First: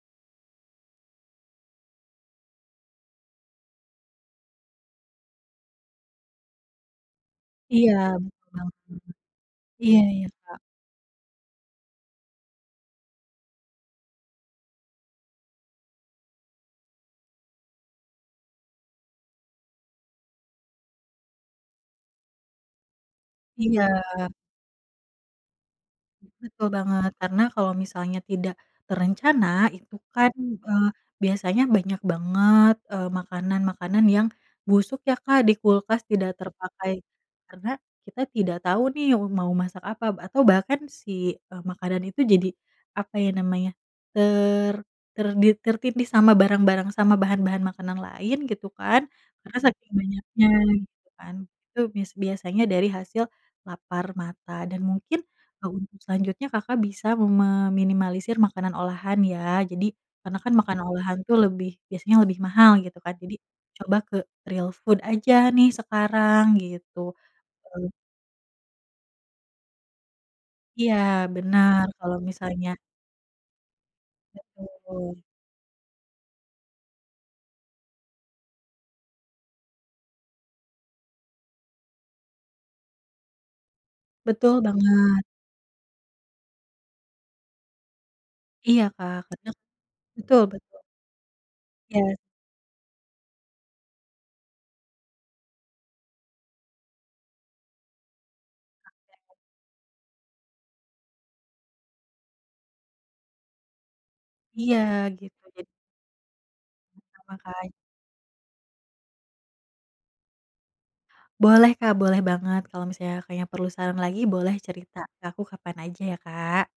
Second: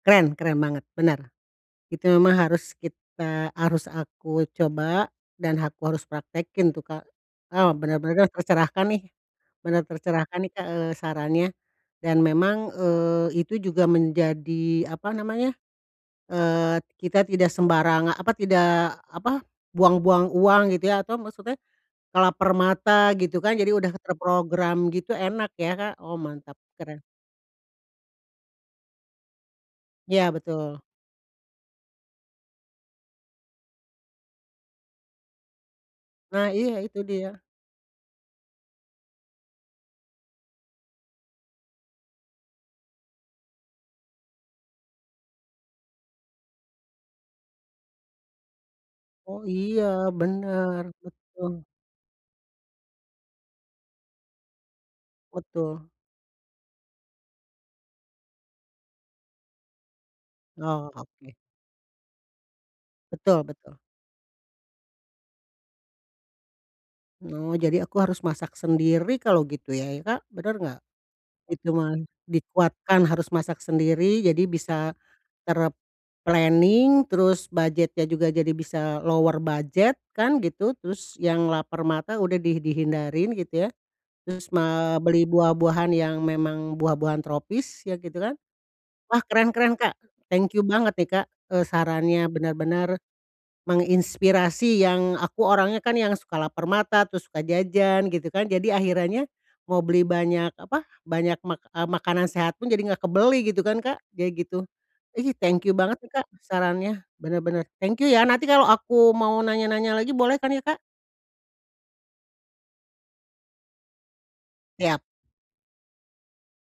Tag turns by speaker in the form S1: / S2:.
S1: Keren keren banget bener, itu memang harus kita harus aku coba, dan aku harus praktekin tuh, Kak, ah,
S2: Iya
S1: bener bener deh
S2: betul banget,
S1: tercerahkan, nih bener
S2: iya iya,
S1: tercerahkan nih
S2: Kak.
S1: Kak, eee, sarannya, dan memang, eee, itu juga menjadi, apa namanya eee, kita tidak sembarang apa, tidak apa, buang-buang uang gitu ya atau maksudnya, lapar mata gitu kan jadi udah
S2: Iya.
S1: terprogram gitu enak ya, Kak, oh mantap
S2: Betul
S1: keren.
S2: banget, karena kalau misalnya tidak, terencana itu
S1: Iya,
S2: kan,
S1: betul.
S2: eee, biasanya banyak banget, eee, makanan-makanan yang busuk ya, Kak, di kulkas tidak
S1: Nah iya
S2: terpakai,
S1: itu dia.
S2: karena kita tidak tahu nih wu mau masak apa atau bahkan si, eee, makanan itu jadi apa ya namanya, ter ternit tertindih sama barang-barang sama bahan-bahan makanan lain gitu kan,
S1: Oh
S2: karena
S1: iya
S2: saking banyaknya
S1: benar
S2: gitu kan
S1: betul.
S2: itu bis biasanya dari hasil, lapar mata dan mungkin
S1: Betul.
S2: untuk selanjutnya, Kakak, bisa meminimalisir makanan olahan ya jadi karena kan makanan
S1: Oh
S2: olahan itu
S1: oke.
S2: lebih biasanya lebih mahal gitu kan jadi
S1: Betul betul.
S2: coba ke real food aja nih sekarang gitu.
S1: Oh jadi
S2: [unintelligible]
S1: aku harus masak sendiri kalau gitu ya ya, Kak, bener nggak?
S2: Iya
S1: Itu
S2: bener
S1: mah
S2: kalau misalnya
S1: dikuatkan harus masak sendiri jadi bisa,
S2: Betul.
S1: ter-planning terus budgetnya juga jadi bisa lower budget kan gitu terus yang lapar mata udah di dihindarin gitu ya, terus
S2: Betul
S1: ma
S2: banget.
S1: beli buah-buahan yang memang buah-buahan tropis ya gitu kan,
S2: Iya, Kak,
S1: wah
S2: karena
S1: keren keren, Kak,
S2: betul
S1: thank you
S2: bet
S1: banget nih, Kak, eee,
S2: Iya.
S1: sarannya bener-bener, menginspirasi yang aku orangnya kan yang suka lapar mata terus suka jajan gitu kan jadi akhirannya,
S2: [unintelligible]
S1: mau beli banyak apa, banyak mak eee, makanan sehat pun jadi nggak kebeli gitu kan, Kak, kayak gitu,
S2: Iya
S1: ihi
S2: gitu
S1: thank
S2: jadi
S1: you banget nih, Kak, sarannya
S2: Sama-sama,
S1: bener bener
S2: Kak.
S1: thank you ya nanti kalau aku mau nanya-nanya lagi boleh kan ya, Kak?
S2: Boleh, Kak, boleh banget kalau misalnya, Kakaknya, perlu saran lagi boleh
S1: Siap.
S2: cerita ke aku kapan aja ya, Kak.